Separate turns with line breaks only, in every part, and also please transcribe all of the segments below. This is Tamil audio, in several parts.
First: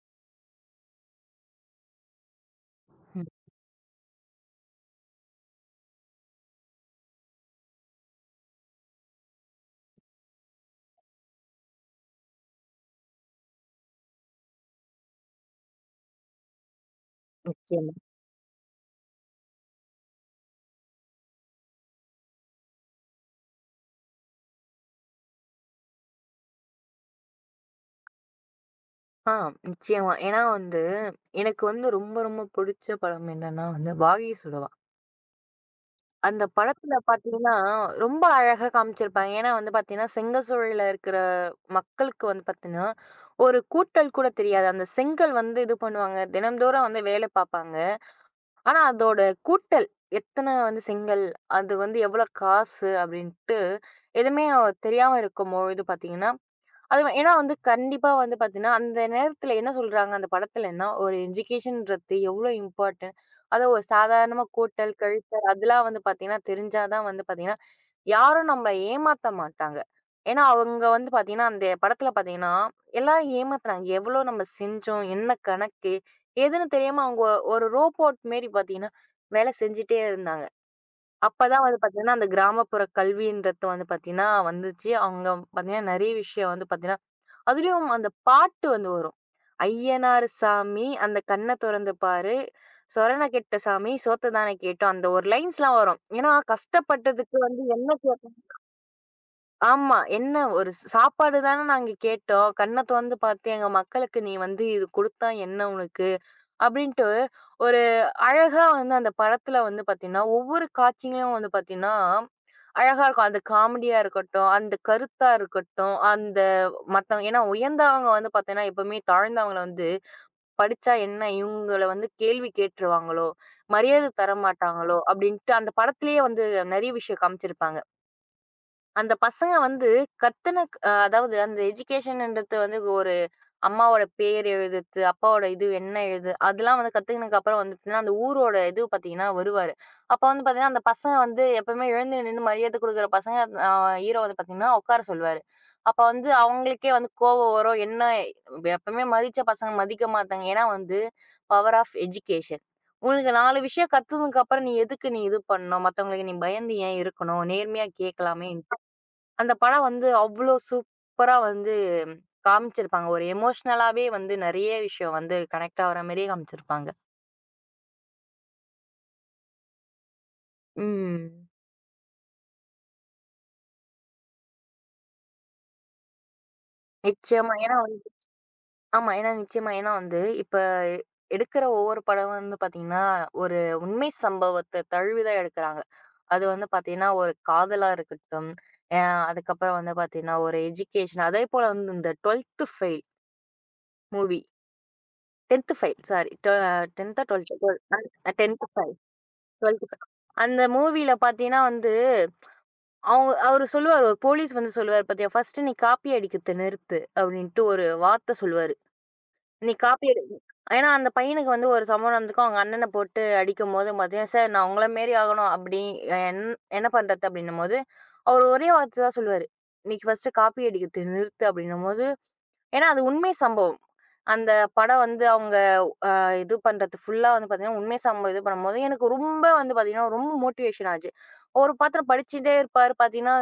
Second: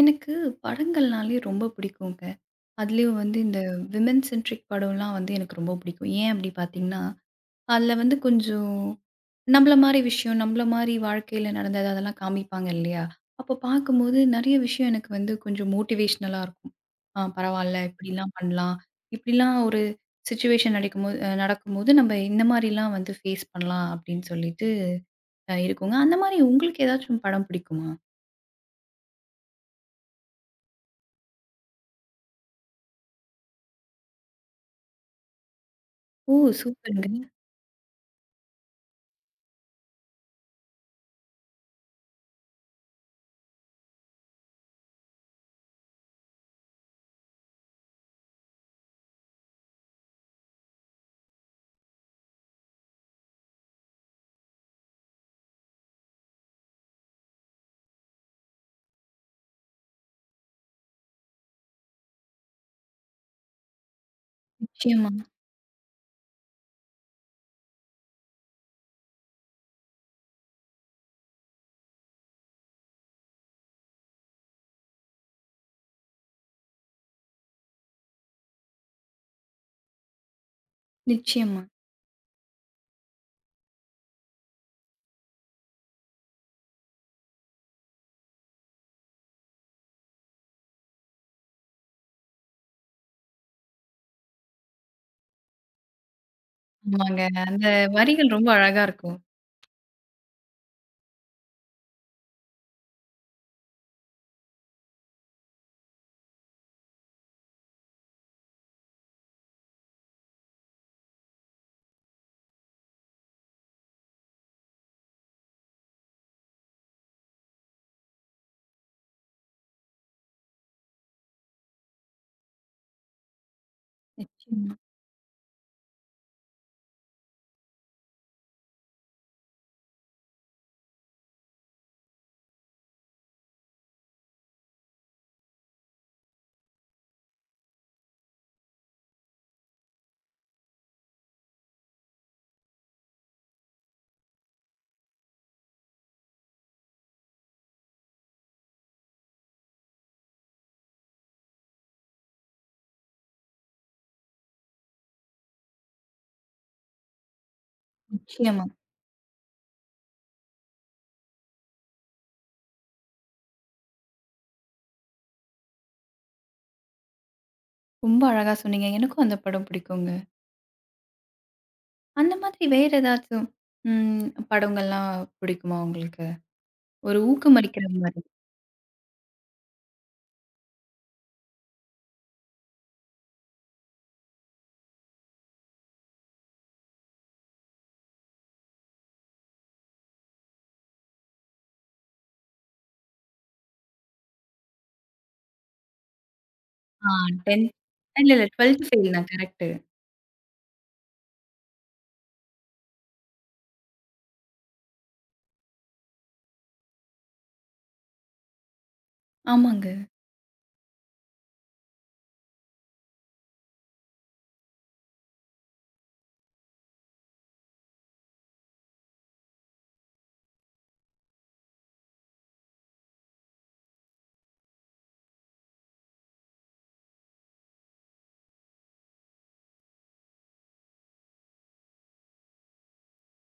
எனக்கு படங்கள்னாலே ரொம்ப பிடிக்குங்க. அதுலயும்
ம்.
வந்து இந்த விமென் சென்ட்ரிக் படம்லாம் வந்து எனக்கு ரொம்ப பிடிக்கும். ஏன் அப்படி பார்த்தீங்கன்னா, அதுல வந்து கொஞ்சம் நம்மள மாரி விஷயம், நம்மள மாரி வாழ்க்கையில நடந்தது அதெல்லாம் காமிப்பாங்க இல்லையா? அப்போ பார்க்கும்போது நெறைய விஷயம் எனக்கு வந்து கொஞ்சம் மோட்டிவேஷனலா இருக்கும். ஆ, பரவால்ல,
நிச்சயமா.
இப்படிலாம் பண்ணலாம். இப்படிலாம் ஒரு சிச்சுவேஷன் நடிக்கும்போது நடக்கும்போது நம்ம இந்த மாரிலாம் வந்து ஃபேஸ் பண்ணலாம் அப்படின்னு சொல்லிட்டு இருக்குங்க. அந்த மாரி உங்களுக்கு ஏதாச்சும் படம் பிடிக்குமா?
ஆ நிச்சயமா. ஏன்னா வந்து, எனக்கு வந்து ரொம்ப, ரொம்ப புடிச்ச படம் என்னன்னா வந்து, "வாகை சுடவா".
ஓ!
அந்த படத்துல
சூப்பருங்க.
பாத்தீங்கன்னா, ரொம்ப அழகா காமிச்சிருப்பாங்க. ஏன்னா வந்து பாத்தீங்கன்னா, செங்கல்சூளையில இருக்கிற மக்களுக்கு வந்து பாத்தீங்கன்னா, ஒரு கூட்டல் கூட தெரியாது. அந்த செங்கல் வந்து இது பண்ணுவாங்க. தினம்தோறும் வந்து வேலை பாப்பாங்க. ஆனா அதோட கூட்டல், எத்தன வந்து செங்கல், அது வந்து எவ்வளோ காசு அப்படின்ட்டு, எதுவுமே தெரியாம இருக்கும்பொழுது பாத்தீங்கன்னா, ஏன்னா வந்து கண்டிப்பா வந்து பார்த்தீங்கன்னா, அந்த நேரத்தில என்ன சொல்றாங்க அந்த படத்துலன்னா, ஒரு எஜுகேஷன்றது எவ்வளோ இம்பார்ட்டன்ட். அத ஒரு சாதாரணமா கூட்டல்,
நிச்சயமா,
கழித்தல் அதெல்லாம் வந்து பார்த்தீங்கன்னா, தெரிஞ்சா தான் வந்து பார்த்தீங்கன்னா, யாரும் நம்மள ஏமாத்த மாட்டாங்க. ஏன்னா அவங்க வந்து பார்த்தீங்கன்னா, அந்த படத்துல பார்த்தீங்கன்னா, எல்லாரும் ஏமாத்துனாங்க. எவ்வளோ நம்ம செஞ்சோம்? என்ன கணக்கு? ஏதுன்னு தெரியாம அவங்க ஒரு ரோபோட் மாரி பார்த்தீங்கன்னா, வேலை செஞ்சுட்டே இருந்தாங்க. அப்பதான்
நிச்சயமா.
வந்து பார்த்தீங்கன்னா, அந்த கிராமப்புற கல்வின்றது வந்து பார்த்தீங்கன்னா வந்துச்சு. அவங்க பார்த்தீங்கன்னா, நெறைய விஷயம் வந்து பார்த்தீங்கன்னா அதுலயும் அந்த பாட்டு வந்து வரும். "ஐயனார் சாமி அந்த கண்ண தொறந்து பாரு, சொரண கெட்ட சாமி சோத்த தானே கேட்டோம்." அந்த ஒரு லைன்ஸ்லாம் வரும். ஏன்னா
ஆமாங்க.
கஷ்டப்பட்டதுக்கு வந்து
அந்த
என்ன
வரிகள்
கேட்டோம்
ரொம்ப அழகா இருக்கும்.
ஆமா. என்ன ஒரு சாப்பாடு தானே நாங்க கேட்டோம். கண்ண தொறந்து பார்த்து எங்க மக்களுக்கு நீ வந்து இது குடுத்தா என்ன உனக்கு? அப்படின்ட்டு ஒரு அழகா வந்து அந்த படத்துல வந்து பார்த்தீங்கன்னா, ஒவ்வொரு காட்சியிலும் வந்து பார்த்தீங்கன்னா அழகா இருக்கும். அது காமெடியா இருக்கட்டும், அந்த கருத்தா இருக்கட்டும், அந்த மத்தவங்க ஏன்னா உயர்ந்தவங்க வந்து பார்த்தீங்கன்னா, எப்பவுமே தாழ்ந்தவங்கள வந்து படிச்சா என்ன இவங்கள வந்து கேள்வி கேட்டுருவாங்களோ, மரியாதை
நிச்சயமா,
தரமாட்டாங்களோ அப்படின்ட்டு அந்த படத்திலேயே வந்து நெறைய விஷயம் காமிச்சிருப்பாங்க. அந்த பசங்க வந்து கத்துன க் அதாவது அந்த எஜுகேஷன்ன்றது வந்து ஒரு அம்மாவோட பேர் எழுதுறது, அப்பாவோட இது என்ன எழுது, அதெல்லாம் வந்து கத்துக்கினதுக்கு அப்புறம் வந்து பார்த்தீங்கன்னா, அந்த ஊரோட இது பார்த்தீங்கன்னா வருவாரு. அப்ப வந்து பார்த்தீங்கன்னா, அந்த பசங்க வந்து எப்பவுமே எழுந்து நின்னு மரியாதை குடுக்குற பசங்க அ ஹீரோ வந்து பார்த்தீங்கன்னா உட்கார சொல்லுவாரு. அப்ப வந்து அவங்களுக்கே வந்து கோவம் வரும். என்ன எப்பவுமே மதிச்ச பசங்க மதிக்க மாட்டாங்க. ஏன்னா வந்து பவர் ஆஃப் எஜுகேஷன். உனக்கு 4 விஷயம் கத்துனதுக்கு அப்புறம் நீ எதுக்கு நீ இது பண்ணணும்? மத்தவங்களுக்கு நீ பயந்து ஏன் இருக்கணும்? நேர்மையா
நிச்சயமா.
கேட்கலாமேன்ட்டு. அந்த படம் வந்து அவ்ளோ சூப்பரா வந்து காமிச்சிருப்பாங்க. ஒரு எமோஷனலாவே வந்து நெறைய விஷயம் வந்து கனெக்ட் ஆகுற மாரியே காமிச்சிருப்பாங்க.
ரொம்ப அழகா சொன்னீங்க. எனக்கும் அந்த படம் பிடிக்குங்க.
ம்.
அந்த மாதிரி வேற ஏதாச்சும் ம் படங்கள்லாம் பிடிக்குமா உங்களுக்கு? ஒரு
நிச்சயமா. ஏன்னா
ஊக்கமளிக்கிற
வந்து
மாரி.
ஆமா. ஏன்னா நிச்சயமா. ஏன்னா வந்து இப்ப எடுக்கிற ஒவ்வொரு படம் வந்து பார்த்தீங்கன்னா, ஒரு உண்மை சம்பவத்த தழுவி தான் எடுக்குறாங்க. அது வந்து பார்த்தீங்கன்னா, ஒரு காதலா இருக்கட்டும், அ அதுக்கப்புறம் வந்து பார்த்தீங்கன்னா, ஒரு எஜுகேஷன் அதேபோல வந்து இந்த 12த் ஃபெயில் மூவி 10த் ஃபெயில் சாரி
ஆ,
10த்தா 12த்தா
10த்,
12
இல்ல, இல்ல,
10த்
12த்
ஃபெயில்
ஃபெயில் தான் கரெக்ட்டு.
12த் ஃபெயில் அந்த மூவில பார்த்தீங்கன்னா வந்து அவங்க அவரு சொல்லுவாரு. ஒரு போலீஸ் வந்து சொல்லுவாரு பாத்தியா, "ஃபர்ஸ்ட்டு நீ காப்பி அடிக்கிறத நிறுத்து" அப்படின்ட்டு ஒரு வார்த்த சொல்லுவாரு. "நீ
ஆமாங்க.
காப்பி அடி" ஏன்னா அந்த பையனுக்கு வந்து ஒரு சம்பவம் நடந்திருக்கும். அவங்க அண்ணன போட்டு அடிக்கும்போது பாத்தீங்கன்னா, "சார் நான் உங்கள மாரி ஆகணும் அப்படி என் என்ன பண்றது?" அப்படின்னும்போது, அவரு ஒரே வார்த்த தான் சொல்லுவாரு. "நீ ஃபர்ஸ்ட்டு காப்பி அடிக்கிறத நிறுத்து" அப்படின்னும்போது ஏன்னா அது உண்மை சம்பவம். அந்த படம் வந்து அவங்க அ இது பண்றது ஃபுல்லா வந்து பார்த்தீங்கன்னா, உண்மை சம்பவம் இது பண்ணும்போது, எனக்கு ரொம்ப வந்து பார்த்தீங்கன்னா, ரொம்ப மோட்டிவேஷன் ஆச்சு. ஒரு பாத்திரம் படிச்சுட்டே இருப்பாரு பார்த்தீங்கன்னா,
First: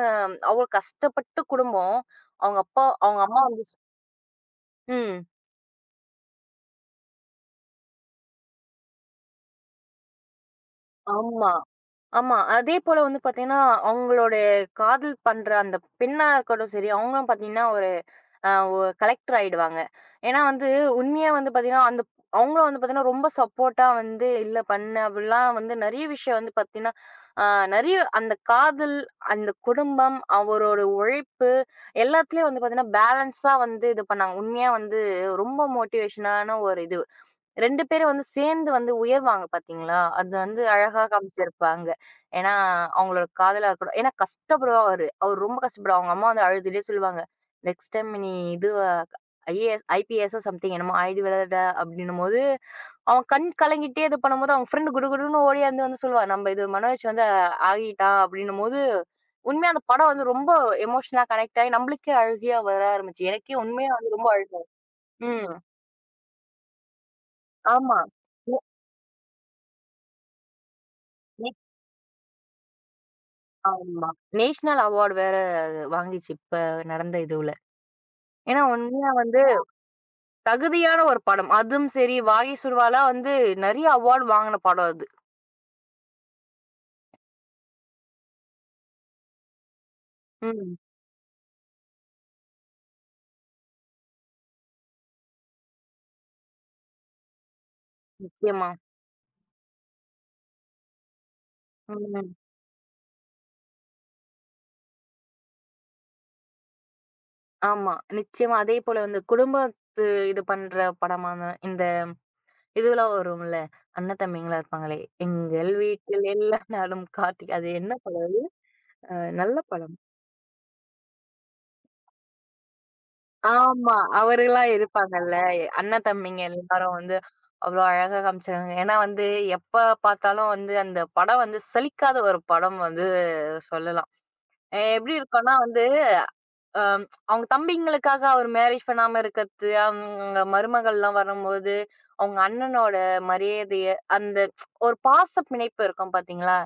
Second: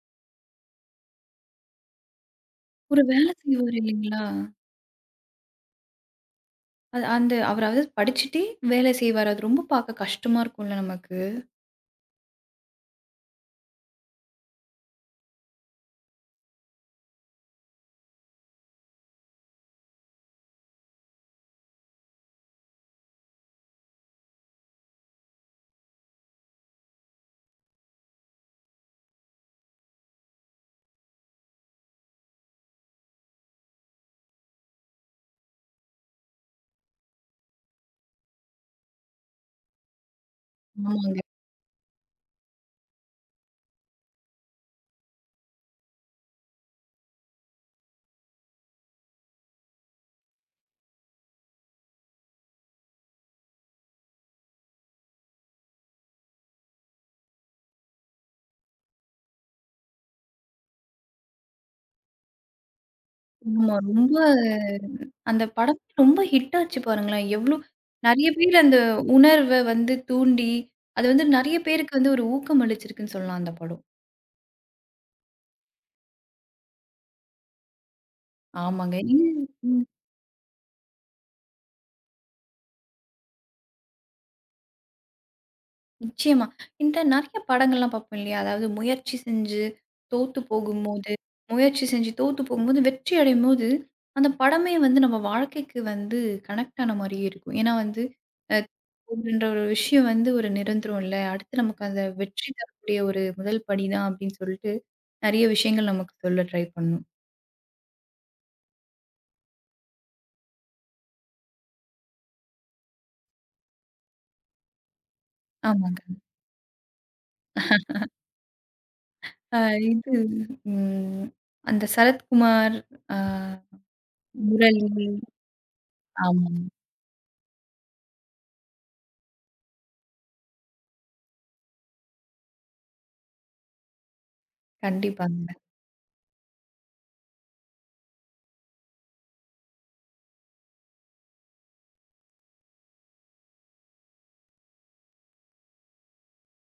அவ்வளோ கஷ்டப்பட்டு குடும்பம். அவங்க அப்பா
ஒரு
அவங்க
வேலை
அம்மா வந்து
செய்வாரு இல்லைங்களா?
ம்.
அது அந்த அவர் அதாவது படிச்சுட்டே வேலை செய்வாரு. அது ரொம்ப பார்க்க கஷ்டமா இருக்கும்ல நமக்கு.
ஆமா. ஆமா. அதேபோல வந்து பார்த்தீங்கன்னா, அவங்களோட காதல் பண்ற அந்த பெண்ணா இருக்கட்டும் சரி, அவங்களும் பார்த்தீங்கன்னா ஒரு அ ஒ கலெக்டர் ஆயிடுவாங்க. ஏன்னா வந்து உண்மையா வந்து பார்த்தீங்கன்னா, அந்த அவங்களும் வந்து பார்த்தீங்கன்னா, ரொம்ப சப்போர்ட்டா வந்து "இல்ல பண்ணு" அப்படிலாம் வந்து நெறைய விஷயம் வந்து பார்த்தீங்கன்னா, அ நெறைய அந்த காதல், அந்த குடும்பம், அவரோட உழைப்பு எல்லாத்துலயும் வந்து பார்த்தீங்கன்னா, பேலன்ஸா வந்து இது பண்ணாங்க. உண்மையா வந்து ரொம்ப மோட்டிவேஷனான ஒரு இது. 2 பேரும் வந்து சேர்ந்து வந்து உயர்வாங்க பார்த்தீங்களா? அது வந்து அழகா
ஆமாங்க.
காமிச்சிருப்பாங்க. ஏன்னா, அவங்களோட காதலா இருக்கட்டும் ஏன்னா கஷ்டப்படுவாரு அவரு. அவரு ரொம்ப கஷ்டப்படுவாரு. அவங்க அம்மா வந்து அழுதுட்டே சொல்லுவாங்க. "நெக்ஸ்ட் டைம் நீ இதுவா ஐஏஎஸ், ஐபிஎஸ்ஸோ சம்திங் என்னமோ ஆயிடுவலடா" அப்டின்னும்போது, அவன் கண் கலங்கிட்டே இது பண்ணும்போது, அவங்க ஃப்ரெண்ட் குடுகுடுன்னு ஓடியாந்து வந்து சொல்லுவா. "நம்ம இது மனோஜ் வந்து ஆகிட்டான்" அப்டின்னும்போது, உண்மையா அந்த படம் வந்து ரொம்ப எமோஷனலா கனெக்ட் ஆகி நம்மளுக்கே அழுகையா வர ஆரம்பிச்சு. எனக்கே
ஆமா,
உண்மையா வந்து
ரொம்ப.
ரொம்ப அழுக
அந்த
ம்.
படம் ரொம்ப ஹிட் ஆச்சு பாருங்களேன். எவ்ளோ
ஆமா.
நெறைய பேர் அந்த உணர்வ வந்து தூண்டி, அது வந்து நெறைய பேருக்கு வந்து ஒரு ஊக்கம் அளிச்சிருக்குன்னு சொல்லலாம் அந்த படம்.
ஆமா. நேஷனல் அவார்ட் வேற வாங்கிச்சு இப்ப நடந்த இதுவுல. ஏன்னா
ஆமாங்க.
உண்மையா வந்து தகுதியான ஒரு படம். அதுவும் சரி, 'வாகை சுடுவா'ல வந்து நெறைய அவார்ட் வாங்குன படம் அது.
நிச்சயமா. இந்த நெறைய படங்கள்லாம் பார்ப்போம் இல்லையா? அதாவது முயற்சி செஞ்சு தோத்து
ம்.
போகும்போது, முயற்சி செஞ்சு தோத்து போகும்போது, வெற்றி அடையும்போது, அந்த படமே வந்து நம்ம வாழ்க்கைக்கு வந்து கனெக்ட் ஆன மாரியே இருக்கும். ஏன்னா வந்து அ
நிச்சயமா.
அப்படின்ற ஒரு விஷயம் வந்து ஒரு நிரந்தரம் இல்ல. அடுத்து நமக்கு அந்த
ம்.
வெற்றி தரக்கூடிய ஒரு முதல் படி தான் அப்படின்னு சொல்லிட்டு, நெறைய விஷயங்கள் நமக்கு சொல்ல ட்ரை பண்ணும்.
ஆமா. நிச்சயமா. அதேபோல வந்து குடும்பத்து இது பண்ற படமான இந்த இதுவெல்லாம் வரும்ல. அண்ணன் தம்பிங்களா இருப்பாங்களே. எங்கள்
ஆமாங்க.
வீட்டில் எல்லா நாளும் கார்த்திகை. அது என்ன படம்? அ நல்ல
அ
படம்.
இது ம் அந்த சரத்குமார், அ
ஆமா. அவர்கள்லாம்
முரளி.
இருப்பாங்கல்ல. அண்ணன், தம்பிங்க
ஆமாங்க.
எல்லாரும் வந்து அவ்ளோ அழகா காமிச்சாங்க. ஏன்னா வந்து எப்ப பார்த்தாலும் வந்து அந்த படம் வந்து சலிக்காத ஒரு படம் வந்து சொல்லலாம். எப்படி இருக்கும்னா
கண்டிப்பாங்க.
வந்து அ அவங்க தம்பிங்களுக்காக அவர் மேரேஜ் பண்ணாம இருக்கிறது, அவங்க மருமகள்லாம் வரும்போது, அவங்க அண்ணனோட மரியாதைய அந்த ஒரு பாச பிணைப்பு இருக்கும் பார்த்தீங்களா?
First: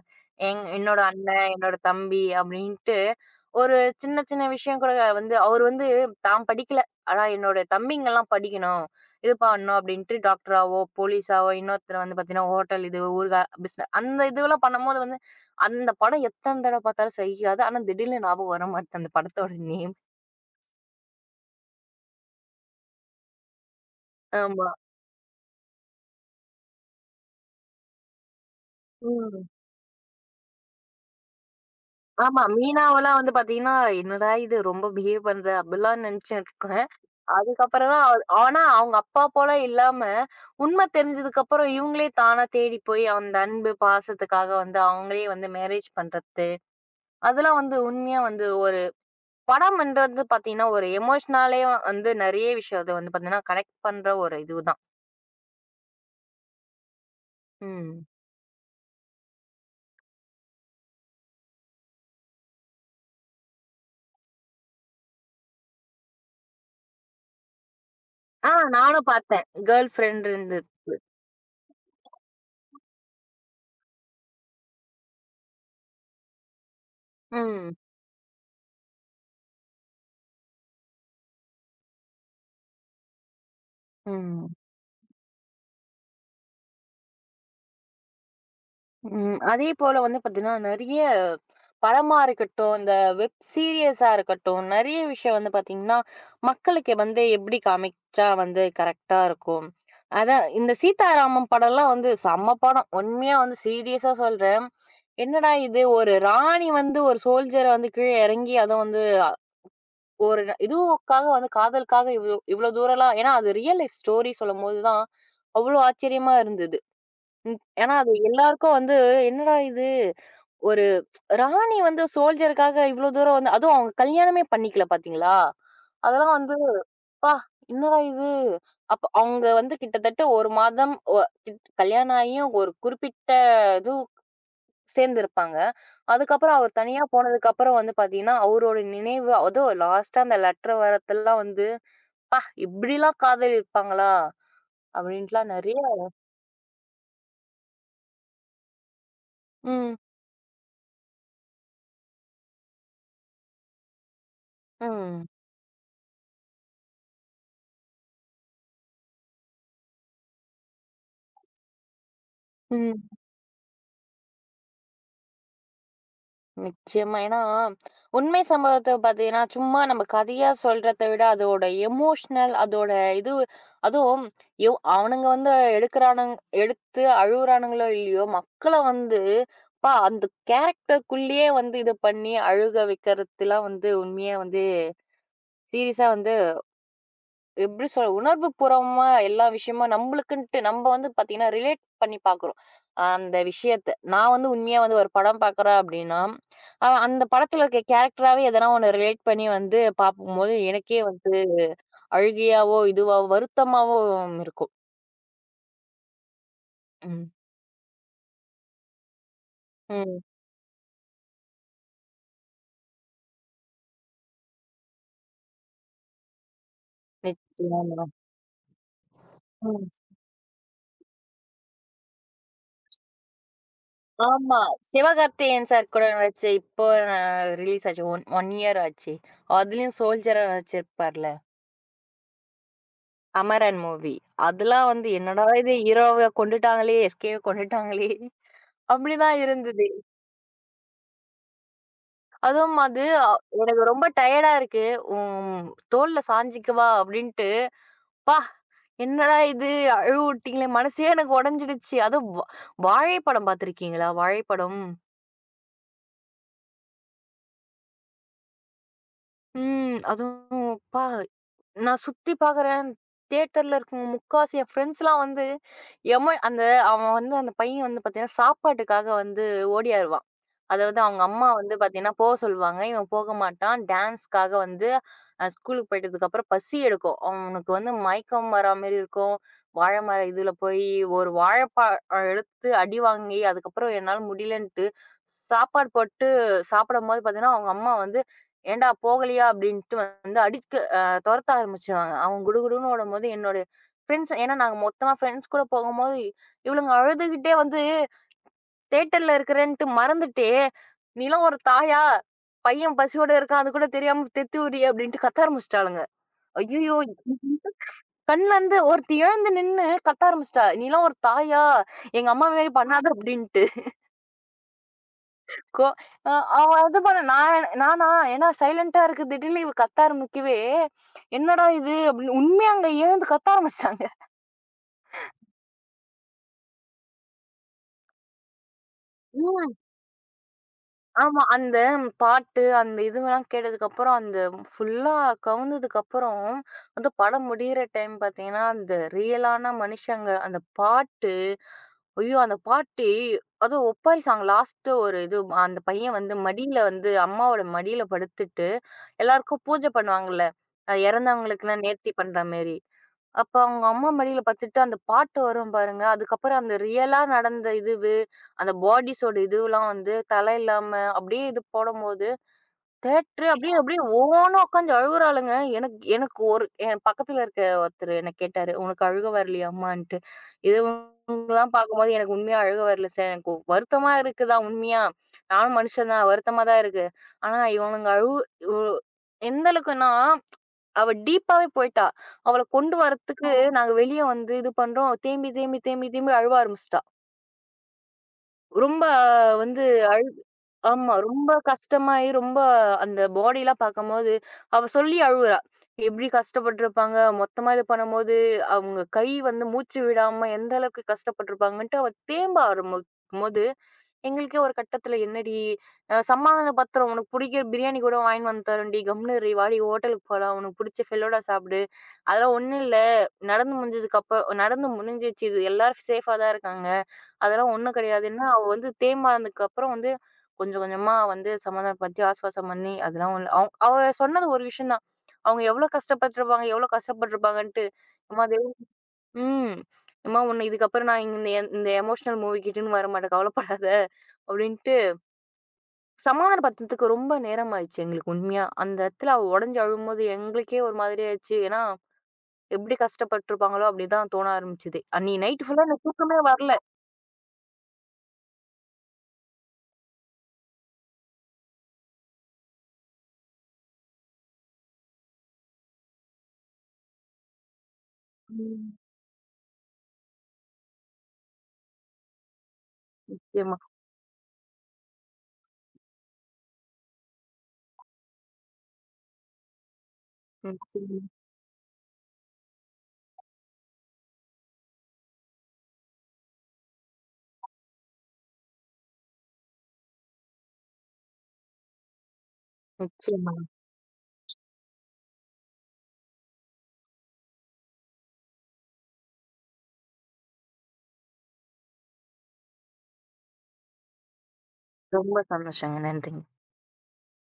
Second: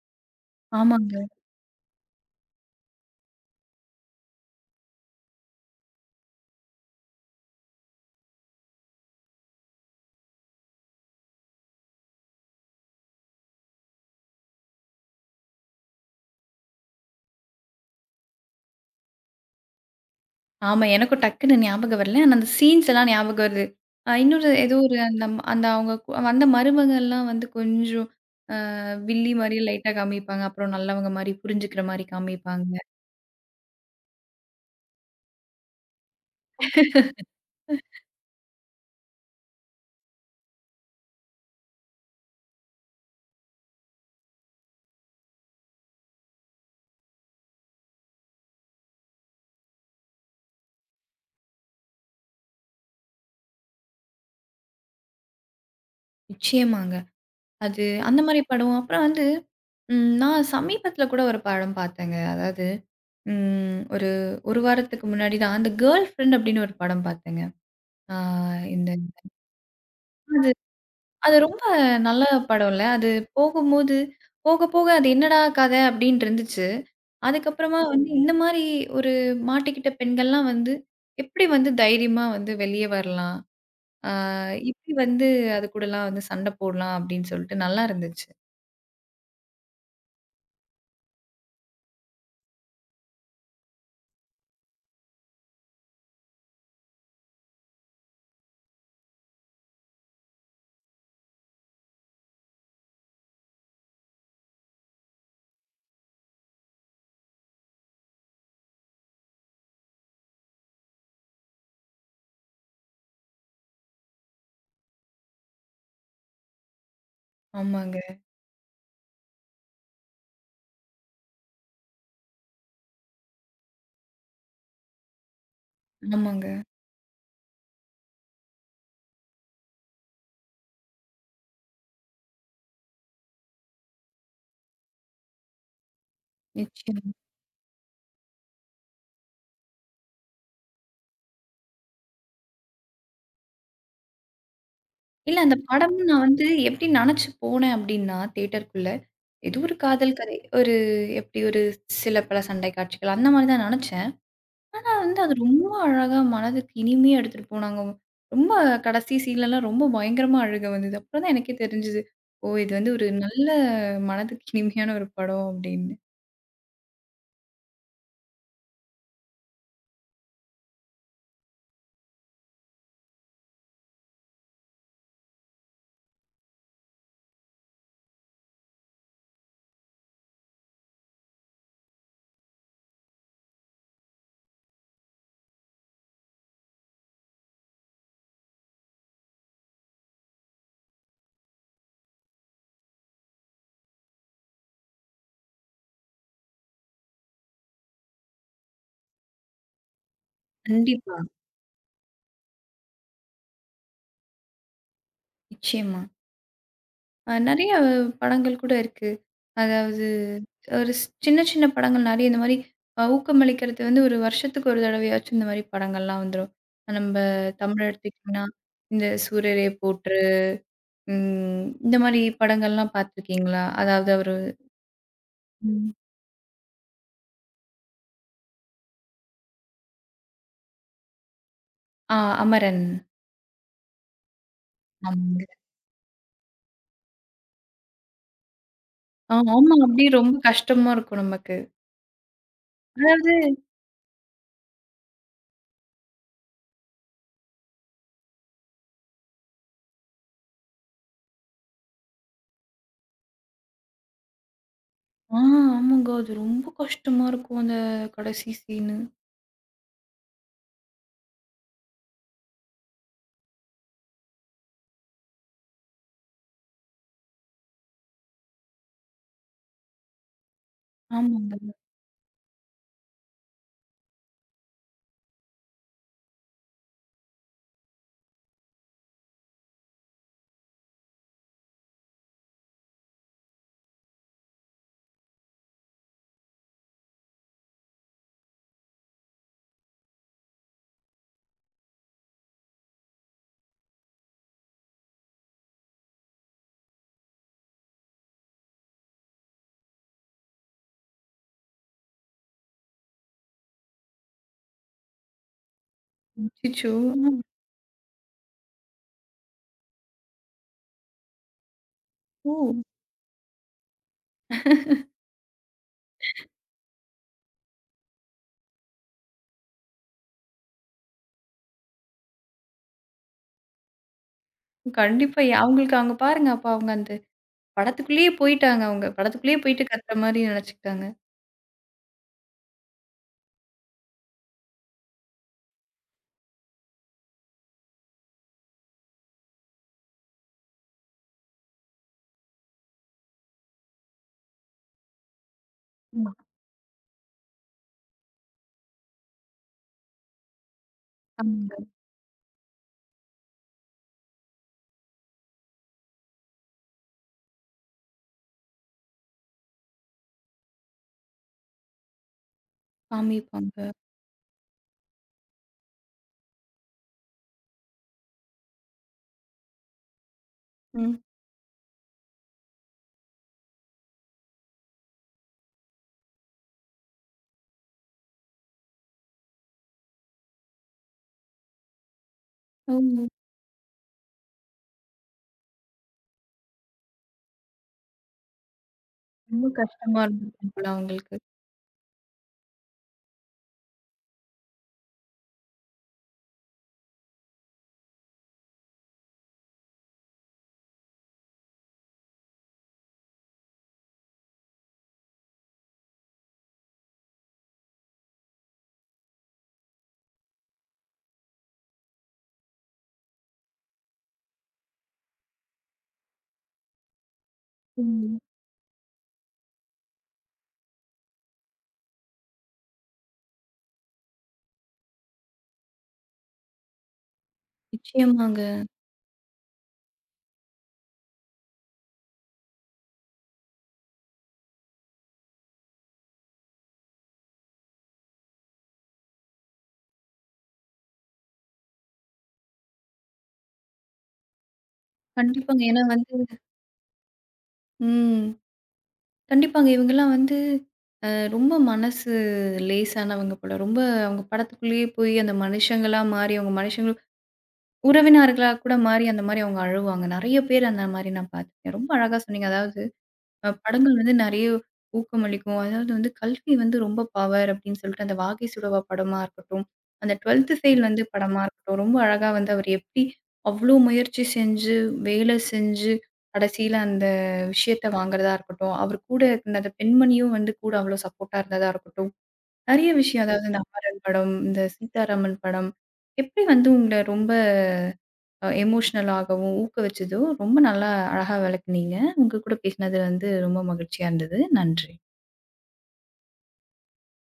என்னோட
ஆமாங்க.
அண்ணன், என்னோட தம்பி அப்படின்ட்டு ஒரு சின்ன சின்ன விஷயம் கூட வந்து அவர் வந்து தான் படிக்கல. ஆனா என்னோட தம்பிங்கலாம் படிக்கணும். இது பண்ணணும் அப்படின்ட்டு டாக்டராவோ, போலீஸாவோ, இன்னொருத்தர் வந்து பார்த்தீங்கன்னா, ஹோட்டல் இது ஊர்கா பிஸ்ன அந்த இதுவெல்லாம் பண்ணும்போது வந்து, அந்த படம் எத்தன தடவ பார்த்தாலும் சகிக்காது. ஆனா திடீர்னு ஞாபகம் வரமாட்டுது அந்த படத்தோட நேம்.
ஆமா. எனக்கும் டக்குன்னு ஞாபகம் வரல. ஆனா அந்த சீன்ஸ் எல்லாம் ஞாபகம் வருது. இன்னொரு
ஆமா.
ஏதோ ஒரு அந்த அந்த அவங்க வந்த மருமகள்லாம் வந்து கொஞ்சம் வில்லி
ம்.
மாரி லைட்டா காமிப்பாங்க. அப்புறம் நல்லவங்க மாரி புரிஞ்சுக்கிற மாரி
ஆமா.
காமிப்பாங்க.
மீனாவெல்லாம் வந்து பார்த்தீங்கன்னா, என்னடா இது ரொம்ப பிஹேவ் பண்ற அப்படிலாம் நினைச்சுருக்கேன். ஆனா அவங்க அப்பா போல இல்லாம, உண்மை தெரிஞ்சதுக்கப்புறம் இவங்களே தானா தேடி போய் அந்த அன்பு, பாசத்துக்காக வந்து அவங்களே வந்து மேரேஜ் பண்றது. அதெல்லாம் வந்து உண்மையா வந்து ஒரு படம்ன்றது பார்த்தீங்கன்னா, ஒரு எமோஷனலாலே வந்து நெறைய விஷயம் அது வந்து பார்த்தீங்கன்னா, கனெக்ட் பண்ற ஒரு இதுதான்.
நிச்சயமாங்க. அது
ம்.
அந்த மாரி படம். அப்புறம் வந்து நான் சமீபத்தில கூட ஒரு படம் பார்த்தேங்க. அதாவது ஒரு 1 வாரத்துக்கு முன்னாடி தான் அந்த கேர்ள் ஃபிரெண்ட் அப்படின்னு ஒரு படம் பார்த்தேங்க. ஆ,
ஆ
இந்த,
நானும் பார்த்தேன். கேர்ள் ஃபிரெண்ட் இருந்தது.
அது ரொம்ப நல்ல படம்ல. அது போகும்போது, போக போக அது என்னடா கதை அப்டின்ட்டு இருந்துச்சு.
ம்.
அதுக்கப்புறமா வந்து இந்த மாரி ஒரு மாட்டிக்கிட்ட பெண்கள்லாம் வந்து, எப்டி வந்து தைரியமா வந்து வெளிய வரலாம்? ஆ,
ம்.
எப்டி வந்து அது கூடலாம் வந்து சண்ட போடலாம் அப்டின்னு சொல்லிட்டு நல்லா இருந்துச்சு.
ம். அதே போல வந்து பார்த்தீங்கன்னா, நெறைய படமா இருக்கட்டும், இந்த வெப் சீரியஸா இருக்கட்டும், நெறைய விஷயம் வந்து பார்த்தீங்கன்னா, மக்களுக்கு வந்து எப்படி காமிச்சா வந்து கரெக்ட்டா இருக்கும். அதான் இந்த சீதாராமம் படம்லாம் வந்து செம்ம படம். உண்மையா வந்து சீரியஸா சொல்றேன். என்னடா இது ஒரு ராணி வந்து ஒரு சோல்ஜர வந்து கீழ இறங்கி அதுவும் வந்து இதுவுக்காக வந்து காதலுக்காக இவ்ளோ இவ்ளோ தூரம்லாம் ஏன்னா அது ரியல் லைஃப் ஸ்டோரி சொல்லும்போது தான் அவ்ளோ ஆச்சரியமா இருந்தது. ம். ஏன்னா
ஆமாங்க,
அது எல்லாருக்கும் வந்து என்னடா இது ஒரு ராணி வந்து சோல்ஜருக்காக இவ்ளோ தூரம் வந்து அதுவும் அவங்க கல்யாணமே பண்ணிக்கல பாத்தீங்களா? அதெல்லாம்
ஆமாங்க.
வந்து அப்பா! என்னடா இது? அப்ப அவங்க வந்து கிட்டத்தட்ட 1 மாதம் ஒ கிட் கல்யாணம் ஆகியும் ஒரு குறிப்பிட்ட இது சேர்ந்திருப்பாங்க. அதுக்கப்புறம் அவர் தனியா
நிச்சயமா.
போனதுக்கப்புறம் வந்து பாத்தீங்கன்னா, அவரோட நினைவு அதுவும் லாஸ்ட்டா அந்த லெட்டர் வரத்துலலாம் வந்து, "இப்படிலாம் காதலிப்பாங்களா?"
இல்ல,
அப்படின்ட்டுலாம்
அந்த
நெறைய
படமும் நான் வந்து எப்டி நெனச்சு போனேன் அப்டின்னா, தியேட்டருக்குள்ள ஏதோ ஒரு
ம்,
காதல் கதை. ஒரு எப்டி ஒரு சில பல சண்டை காட்சிகள் அந்த மாரி தான் நெனச்சேன். வந்து
ம்,
அது ரொம்ப அழகா மனதுக்கு இனிமையா எடுத்துட்டு போனாங்க. ரொம்ப கடைசி சீன்லலாம் ரொம்ப பயங்கரமா அழுகை வந்தது. அப்புறம் தான் எனக்கே தெரிஞ்சது. ஓ! இது வந்து
ம்.
ஒரு நல்ல மனதுக்கு இனிமையான ஒரு படம் அப்படின்னு.
நிச்சயமா. ஏன்னா, உண்மை சம்பவத்த பார்த்தீங்கன்னா, சும்மா நம்ம கதையா சொல்றத விட, அதோட எமோஷனல் அதோட இது அதுவும் அவனுங்க வந்து எடுக்குறானுங் எடுத்து அழுவுறானுங்களோ இல்லையோ, மக்கள வந்து அப்பா அந்த கேரக்டருக்குள்ளேயே வந்து இது பண்ணி அழுக வைக்கிறதுலாம் வந்து உண்மையா வந்து சீரியஸா வந்து எப்படி சொல்ல? உணர்வுபூர்வமா எல்லா விஷயமும் நம்பளுக்குன்ட்டு நம்ப வந்து பார்த்தீங்கன்னா, ரிலேட் பண்ணி பார்க்குறோம். அந்த விஷயத்த. நான் வந்து உண்மையா வந்து ஒரு படம் பார்க்குறேன் அப்டின்னா, அந்த படத்துல இருக்க கேரக்டராவே எதனா ஒண்ணு ரிலேட் பண்ணி வந்து பார்க்கும்போது, எனக்கே
கண்டிப்பா.
வந்து அழுகையாவோ, இதுவாவோ, வருத்தமாவோ இருக்கும்.
நிச்சயமா.
ம்.
நெறைய படங்கள் கூட இருக்கு. அதாவது
ம்.
ஒரு சின்ன சின்ன படங்கள் நெறைய இந்த மாரி ஊக்கமளிக்கிறது வந்து ஒரு வருஷத்துக்கு ஒரு தடவையாச்சும் இந்த மாரி படங்கள்லாம் வந்துரும். நம்ப தமிழ்
நிச்சயமா.
எடுத்துக்கிட்டீங்கன்னா, இந்த "சூரரை
ம்.
போற்று", இந்த மாரி படங்கள்லாம் பார்த்துருக்கீங்களா? அதாவது அவரு.
ஆமா. சிவகார்த்திகேயன் சார்
ம்.
கூட நடிச்ச இப்போ அ ரிலீஸ் ஆச்சு. ஒன் 1 இயர் ஆச்சு. அதுலயும் சோல்ஜரா நடிச்சிருப்பார்ல.
ஆ, அமரன்.
அமரன் மூவி. அதெல்லாம் வந்து என்னடா
ஆமாங்க.
இது ஹீரோவ கொன்னுட்டாங்களே! எஸ்கேவ கொன்னுட்டாங்களே! அப்படிதான்
ஆமா,
இருந்தது.
அப்டியே ரொம்ப கஷ்டமா இருக்கும் நமக்கு.
அதுவும் அது அ
அதாவது.
எனக்கு ரொம்ப டயர்டா இருக்கு. உன் தோள்ல சாஞ்சுக்கவா அப்படின்ட்டு, "அப்பா! என்னடா இது அழுவ வுட்டீங்களே! மனசே எனக்கு உடைஞ்சிடுச்சு." அதுவும் வ வாழைப்படம் பார்த்துருக்கீங்களா? வாழைப்படம்.
ஆ ஆமாங்க. அது ரொம்ப கஷ்டமா இருக்கும் அந்த கடைசி சீனு.
ம். அதுவும் அப்பா! நான் சுத்தி பார்க்குறேன். தியேட்டர்ல இருக்கவங்க முக்காவாசி என் ஃப்ரெண்ட்ஸ்லாம் வந்து அந்த அவன் வந்து அந்த பையன் வந்து பார்த்தீங்கன்னா, சாப்பாட்டுக்காக வந்து ஓடியாரு அதாவது அவங்க அம்மா
ஆமாங்க.
வந்து பாத்தீங்கன்னா, போ சொல்லுவாங்க. இவன் போக மாட்டான். டான்ஸ்‌க்காக வந்து ஸ்கூலுக்கு போயிட்டதுக்கு அப்புறம் பசி எடுக்கும். அவனுக்கு வந்து மயக்கம் வர மாரி இருக்கும். வாழை மரம் இதுல போய் ஒரு வாழைப்பழ எடுத்து அடி வாங்கி, அதுக்கப்புறம் என்னால முடியலன்ட்டு சாப்பாடு போட்டு சாப்பிடும்போது பாத்தீங்கன்னா, அவங்க அம்மா வந்து, "ஏன்டா போகலையா?" அப்படின்ட்டு வந்து அடிக்க அ தொரத்த ஆரம்பிச்சுருவாங்க. அவன் குடுகுடுன்னு ஓடும்போது என்னோட ஃப்ரெண்ட்ஸ் ஏன்னா நாங்க மொத்தமா ஃப்ரெண்ட்ஸ் கூட போகும்போது, இவளுங்க அழுதுகிட்டே வந்து தியேட்டர்ல இருக்கிறேன்ட்டு மறந்துட்டு, "நீலாம் ஒரு தாயா? பையன் பசியோட இருக்கான். அது கூட தெரியாம தெத்து ஊர்றியே!" அப்படின்ட்டு கத்த ஆரம்பிச்சுட்டாளுங்க.
அச்சச்சோ!
ஐயய்யோ!
ம்.
கண்லருந்து ஒருத்தி எழுந்து நின்னு கத்த ஆரம்பிச்சுட்டா. "நீலாம் ஒரு தாயா? எங்க அம்மா
ஓ!
மாரி பண்ணாத!" அப்படின்ட்டு. கோ அ அவ இது பண்ண நானா ஏன்னா சைலன்ட்டா இருக்கு. திடீர்னு இவ கத்த ஆரம்பிக்கவே, "என்னடா இது?" அப்படின்னு உண்மையா அங்க எழுந்து கத்த ஆரம்பிச்சுட்டாங்க.
கண்டிப்பா. அவங்களுக்கு அங்க பாருங்க அப்ப அவங்க அந்த படத்துக்குள்ளேயே போயிட்டாங்க அவங்க. படத்துக்குள்ளேயே போயிட்டு கத்துற மாரி நெனச்சுக்கிட்டாங்க.
ஆமா. அந்த பாட்டு, அந்த இதுவெல்லாம் கேட்டதுக்கப்புறம், அந்த ஃபுல்லா கவுந்ததுக்கப்புறம், வந்து படம் முடியிற டைம் பார்த்தீங்கன்னா, அந்த ரியலான மனுஷங்க, அந்த பாட்டு ஐயோ! அந்த பாட்டு அதுவும் ஒப்பாரி சாங் லாஸ்ட்டு ஒரு இது அந்த பையன்
ம்.
வந்து மடியில வந்து அம்மாவோட மடியில படுத்துட்டு, எல்லாருக்கும் பூஜை பண்ணுவாங்கல்ல.
ஆமாங்க.
இறந்தவங்களுக்குலாம் நேர்த்தி பண்ற மேரி. அப்ப அவங்க அம்மா மடியில பாத்துட்டு அந்த பாட்டு வரும் பாருங்க. அதுக்கப்புறம் அந்த ரியலா நடந்த இதுவு, அந்த பாடிஸோட இதுவெல்லாம் வந்து தலை இல்லாம அப்படியே இது போடும்போது, தியேட்டரு அப்டியே
காமிப்பாங்க.
அப்டியே ஓன்னு உட்காந்து அழுவுறாளுங்க. எனக்கு எனக்கு ஒரு என் பக்கத்துல இருக்க ஒருத்தரு என்ன கேட்டாரு, "உனக்கு அழுக வரலையா அம்மான்ட்டு?"
ம்.
இதுவங்கலாம் பார்க்கும்போது எனக்கு உண்மையா அழுக வரல சார். எனக்கு வருத்தமா இருக்குதா உண்மையா. நானும் மனுஷன் தான் வருத்தமா தான் இருக்கு. ஆனா இவனுங்க அழு உ எந்த அளவுக்குன்னா, அவ டீப்பாவே போயிட்டா. அவள
ஓ!
கொண்டு வரத்துக்கு ஆமா. நாங்க வெளிய வந்து இது பண்றோம். தேம்பி தேம்பி தேம்பி தேம்பி அழுவ ஆரம்பிச்சுட்டா. ரொம்ப
ரொம்ப
வந்து ஆ.
கஷ்டமா இருந்திருக்கும் போல
ஆமா.
அவங்களுக்கு.
ரொம்ப கஷ்டமாயி, ரொம்ப அந்த பாடிலாம் பார்க்கும்போது, அவ சொல்லி அழுவுறா. எப்டி கஷ்டப்பட்டுருப்பாங்க, மொத்தமா இது பண்ணும்போது, அவங்க கை வந்து மூச்சு விடாம எந்த அளவுக்கு கஷ்டப்பட்டுருப்பாங்கன்ட்டு அவ தேம்ப ஆரம்பிக்கும்போது, எங்களுக்கே ஒரு கட்டத்துல என்னடி சமாதான படுத்துறோம். உனக்கு பிடிக்கிற பிரியாணி கூட வாங்கின்னு வந்து தர்றேன்டி, கம்முனு இரு. வாடி ஹோட்டலுக்கு போலாம். உனக்கு பிடிச்ச ஃபெல்லோடா சாப்பிடு. அதெல்லாம் ஒண்ணும் இல்ல. நடந்து முடிஞ்சதுக்கு அப்புறம் நடந்து முடிஞ்சிருச்சு. இது எல்லாரும் சேஃபா தான் இருக்காங்க. அதெல்லாம் ஒண்ணும்
ம்.
கிடையாதுன்னா, அவ வந்து தேம்பானதுக்கு அப்புறம் வந்து கொஞ்சம் கொஞ்சமா வந்து சமாதானப்படுத்தி, ஆஸ்வாசம் பண்ணி அதெல்லாம் ஒண்ணும் அவ சொன்னது ஒரு விஷயம் தான். அவங்க எவ்வளோ கஷ்டப்பட்டுருப்பாங்க, எவ்வளோ கஷ்டப்பட்டுருப்பாங்கன்ட்டு. "எம்மா
நிச்சயமாங்க.
ம். "அம்மா உன்ன இதுக்கப்புறம் நான் இங்க இந்த இந்த எமோஷனல் மூவி கிட்டன்னு வரமாட்டேன். கவலைப்படாத." அப்படின்ட்டு சமாதானப்படுத்துறதுக்கு ரொம்ப நேரம் ஆயிடுச்சு எங்களுக்கு உண்மையா. அந்த இடத்துல அவ உடைஞ்சு அழும்போது எங்களுக்கே ஒரு மாதிரி ஆயிடுச்சு. ஏன்னா, எப்படி கஷ்டப்பட்டுருப்பாங்களோ அப்படிதான் தோண ஆரம்பிச்சது. அன்னைக்கு நைட்
கண்டிப்பாங்க.
ஃபுல்லா
ஏன்னா
எனக்கு
வந்து.
தூக்கமே வரல.
ம். கண்டிப்பாங்க. இவங்கலாம் வந்து அ ரொம்ப மனசு லேசானவங்க போல. ரொம்ப அவங்க படத்துக்குள்ளேயே போய் அந்த மனுஷங்களா மாறி, அவங்க மனுஷங்களும் உறவினர்களா
ம்.
கூட மாறி அந்த மாரி அவங்க அழுவாங்க. நெறைய பேர் அந்த மாரி நான் பார்த்துருக்கேன். ரொம்ப அழகா சொன்னீங்க. அதாவது
நிச்சயமா.
படங்கள் வந்து நெறைய ஊக்கமளிக்கும். அதாவது வந்து கல்வி வந்து ரொம்ப பவர் அப்படின்னு சொல்லிட்டு அந்த 'வாகை சுடவா' படமா இருக்கட்டும், அந்த 12த் ஃபெயில்
நிச்சயமா,
வந்து படமா இருக்கட்டும், ரொம்ப அழகா வந்து அவர் எப்படி அவ்ளோ முயற்சி செஞ்சு, வேலை செஞ்சு கடைசியில அந்த விஷயத்த வாங்குறதா இருக்கட்டும், அவர் கூட இருந்த அந்த பெண்மணியும் வந்து கூட அவ்ளோ சப்போர்ட்டா இருந்ததா இருக்கட்டும். நெறைய விஷயம்
நிச்சயமா.
அதாவது இந்த அமரன் படம், இந்த சீதாராமன் படம் எப்படி வந்து உங்கள ரொம்ப எமோஷனலாகவும், ஊக்குவிச்சதோ ரொம்ப நல்லா அழகா விளக்குனீங்க. உங்க கூட பேசினது வந்து ரொம்ப மகிழ்ச்சியா இருந்தது. நன்றி.
ரொம்ப சந்தோஷங்க. நன்றிங்க.